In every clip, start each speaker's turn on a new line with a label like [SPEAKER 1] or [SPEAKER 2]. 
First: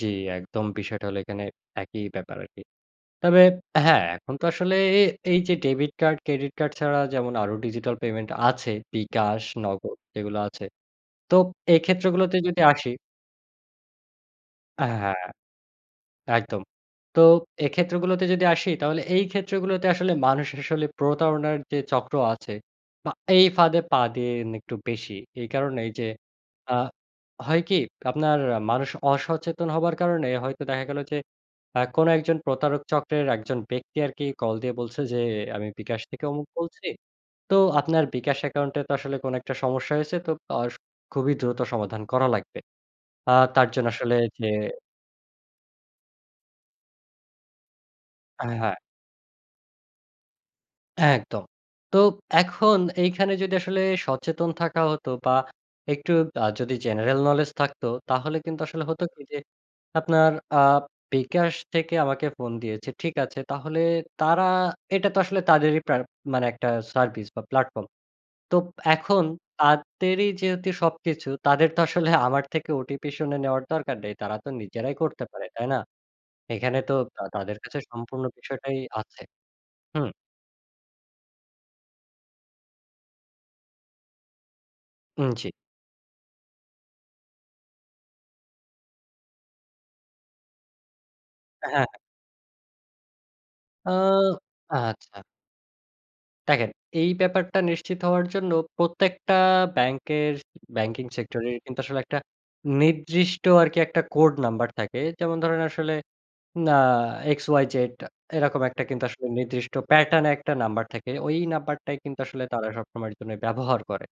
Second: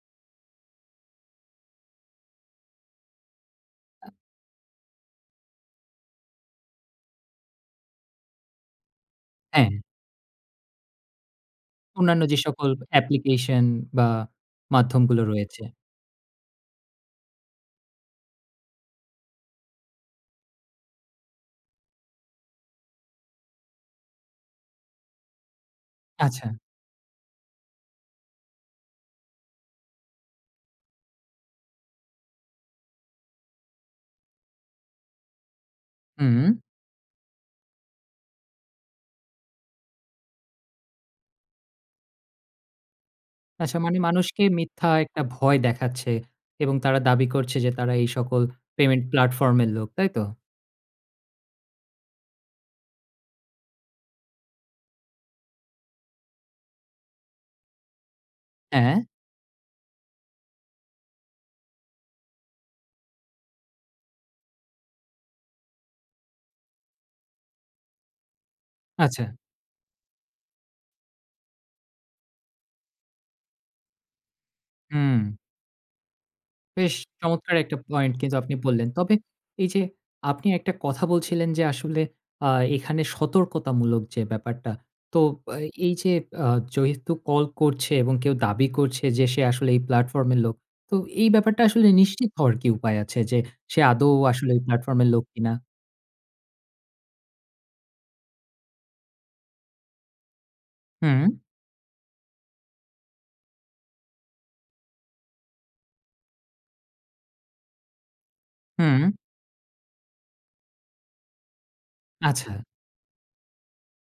[SPEAKER 1] জ্বি, একদম বিষয়টা হলো এখানে একই ব্যাপার আরকি। তবে হ্যাঁ,
[SPEAKER 2] আ
[SPEAKER 1] এখন তো আসলে এ এই যে ডেবিট কার্ড, ক্রেডিট কার্ড ছাড়া যেমন আরও ডিজিটাল পেমেন্ট আছে। বিকাশ,
[SPEAKER 2] হ্যাঁ।
[SPEAKER 1] নগদ এগুলো আছে। তো এই
[SPEAKER 2] অন্যান্য যে
[SPEAKER 1] ক্ষেত্রগুলোতে যদি
[SPEAKER 2] সকল
[SPEAKER 1] আসি
[SPEAKER 2] অ্যাপ্লিকেশন বা
[SPEAKER 1] এ
[SPEAKER 2] মাধ্যমগুলো
[SPEAKER 1] হ্যাঁ।
[SPEAKER 2] রয়েছে।
[SPEAKER 1] একদম। তো এই ক্ষেত্রগুলোতে যদি আসি, তাহলে এই ক্ষেত্রগুলোতে আসলে মানুষ আসলে প্রতারণার যে চক্র আছে বা এই ফাঁদে পা দিয়ে নি একটু বেশি। এই কারণেই যে,
[SPEAKER 2] আচ্ছা।
[SPEAKER 1] আ হয় কি, আপনার মানুষ অসচেতন হবার কারণে হয়তো দেখা গেল, যে আ কোন একজন প্রতারক চক্রের একজন ব্যক্তি আরকি কল দিয়ে বলছে যে, আ আমি বিকাশ থেকে
[SPEAKER 2] হুুউ।
[SPEAKER 1] অমুক বলছি। তো আপনার বিকাশ অ্যাকাউন্টে তো আসলে কোন একটা সমস্যা হয়েছে। তো আ স খুবই দ্রুত সমাধান করা লাগবে। আ তার
[SPEAKER 2] আচ্ছা,
[SPEAKER 1] জন্য
[SPEAKER 2] মানে
[SPEAKER 1] আসলে
[SPEAKER 2] মানুষকে
[SPEAKER 1] যে
[SPEAKER 2] মিথ্যা একটা ভয় দেখাচ্ছে এবং তারা দাবি করছে যে তারা এই সকল
[SPEAKER 1] এ হ্যাঁ।
[SPEAKER 2] পেমেন্ট প্লাটফর্ম এর লোক, তাইতো?
[SPEAKER 1] একদম। তো এখন এইখানে যদি আসলে সচেতন থাকা হতো বা একটু আ যদি জেনারেল নোলেজ থাকতো, তাহলে কিন্তু
[SPEAKER 2] হ্যাঁ,
[SPEAKER 1] আসলে হতো
[SPEAKER 2] হ্যাঁ।
[SPEAKER 1] কি যে, আপনার আ বিকাশ থেকে আমাকে ফোন দিয়েছে, ঠিক আছে তাহলে তারা এটা তো আসলে তাদেরই প্রা মানে একটা সার্ভিস বা প্ল্যাটফর্ম; তো এখন
[SPEAKER 2] আচ্ছা।
[SPEAKER 1] তাদেরই যেহেতু সবকিছু তাদের তো আসলে আমার থেকে ওটিপি শুনে নেওয়ার দরকার নেই, তারা তো নিজেরাই
[SPEAKER 2] হুম।
[SPEAKER 1] করতে পারে, তাই না? এখানে তো
[SPEAKER 2] বেশ চমৎকার
[SPEAKER 1] তাদের
[SPEAKER 2] একটা
[SPEAKER 1] কাছে
[SPEAKER 2] পয়েন্ট
[SPEAKER 1] সম্পূর্ণ
[SPEAKER 2] কিন্তু আপনি
[SPEAKER 1] বিষয়টাই
[SPEAKER 2] বললেন। তবে
[SPEAKER 1] আছে
[SPEAKER 2] এই যে,
[SPEAKER 1] হুম।
[SPEAKER 2] আপনি একটা কথা বলছিলেন, যে আসলে আ এখানে সতর্কতামূলক যে ব্যাপারটা। তো
[SPEAKER 1] উম জি।
[SPEAKER 2] বা এই যে আ যেহেতু কল করছে এবং কেউ দাবি করছে যে সে আসলে এই প্লাটফর্ম এর লোক। তো এই ব্যাপারটা আসলে
[SPEAKER 1] হ্যাঁ।
[SPEAKER 2] নিশ্চিত হওয়ার কি উপায় আছে যে, সে
[SPEAKER 1] আ
[SPEAKER 2] আদৌ আসলে এই প্লাটফর্ম এর
[SPEAKER 1] আচ্ছা।
[SPEAKER 2] লোক কিনা?
[SPEAKER 1] দেখেন, এই ব্যাপারটা নিশ্চিত হওয়ার জন্য প্রত্যেকটা ব্যাংকের ব্যাংকিং
[SPEAKER 2] হু।
[SPEAKER 1] সেক্টরের কিন্তু আসলে একটা নির্দিষ্ট আরকি একটা কোড নাম্বার থাকে। যেমন ধরেন আসলে ন আ এক্স y z এরকম একটা কিন্তু
[SPEAKER 2] হু।
[SPEAKER 1] আসলে নির্দিষ্ট প্যাটার্ন একটা নাম্বার থাকে। ওই নাম্বারটাই কিন্তু আসলে
[SPEAKER 2] আচ্ছা।
[SPEAKER 1] তারা সবসময়ের জন্য ব্যবহার করে।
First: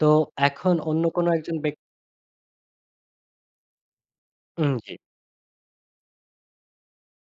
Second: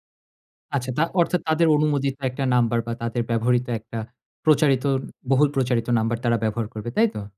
[SPEAKER 1] তো এখন
[SPEAKER 2] আচ্ছা,
[SPEAKER 1] অন্য
[SPEAKER 2] তার
[SPEAKER 1] কোন
[SPEAKER 2] অর্থাৎ
[SPEAKER 1] একজন
[SPEAKER 2] তাদের
[SPEAKER 1] ব্যক্তি
[SPEAKER 2] অনুমোদিত একটা নাম্বার, বা তাদের ব্যবহৃত একটা
[SPEAKER 1] উম
[SPEAKER 2] প্রচারিত
[SPEAKER 1] জ্বী।
[SPEAKER 2] বহুল প্রচারিত নাম্বার তারা ব্যবহার করবে। তাই তো?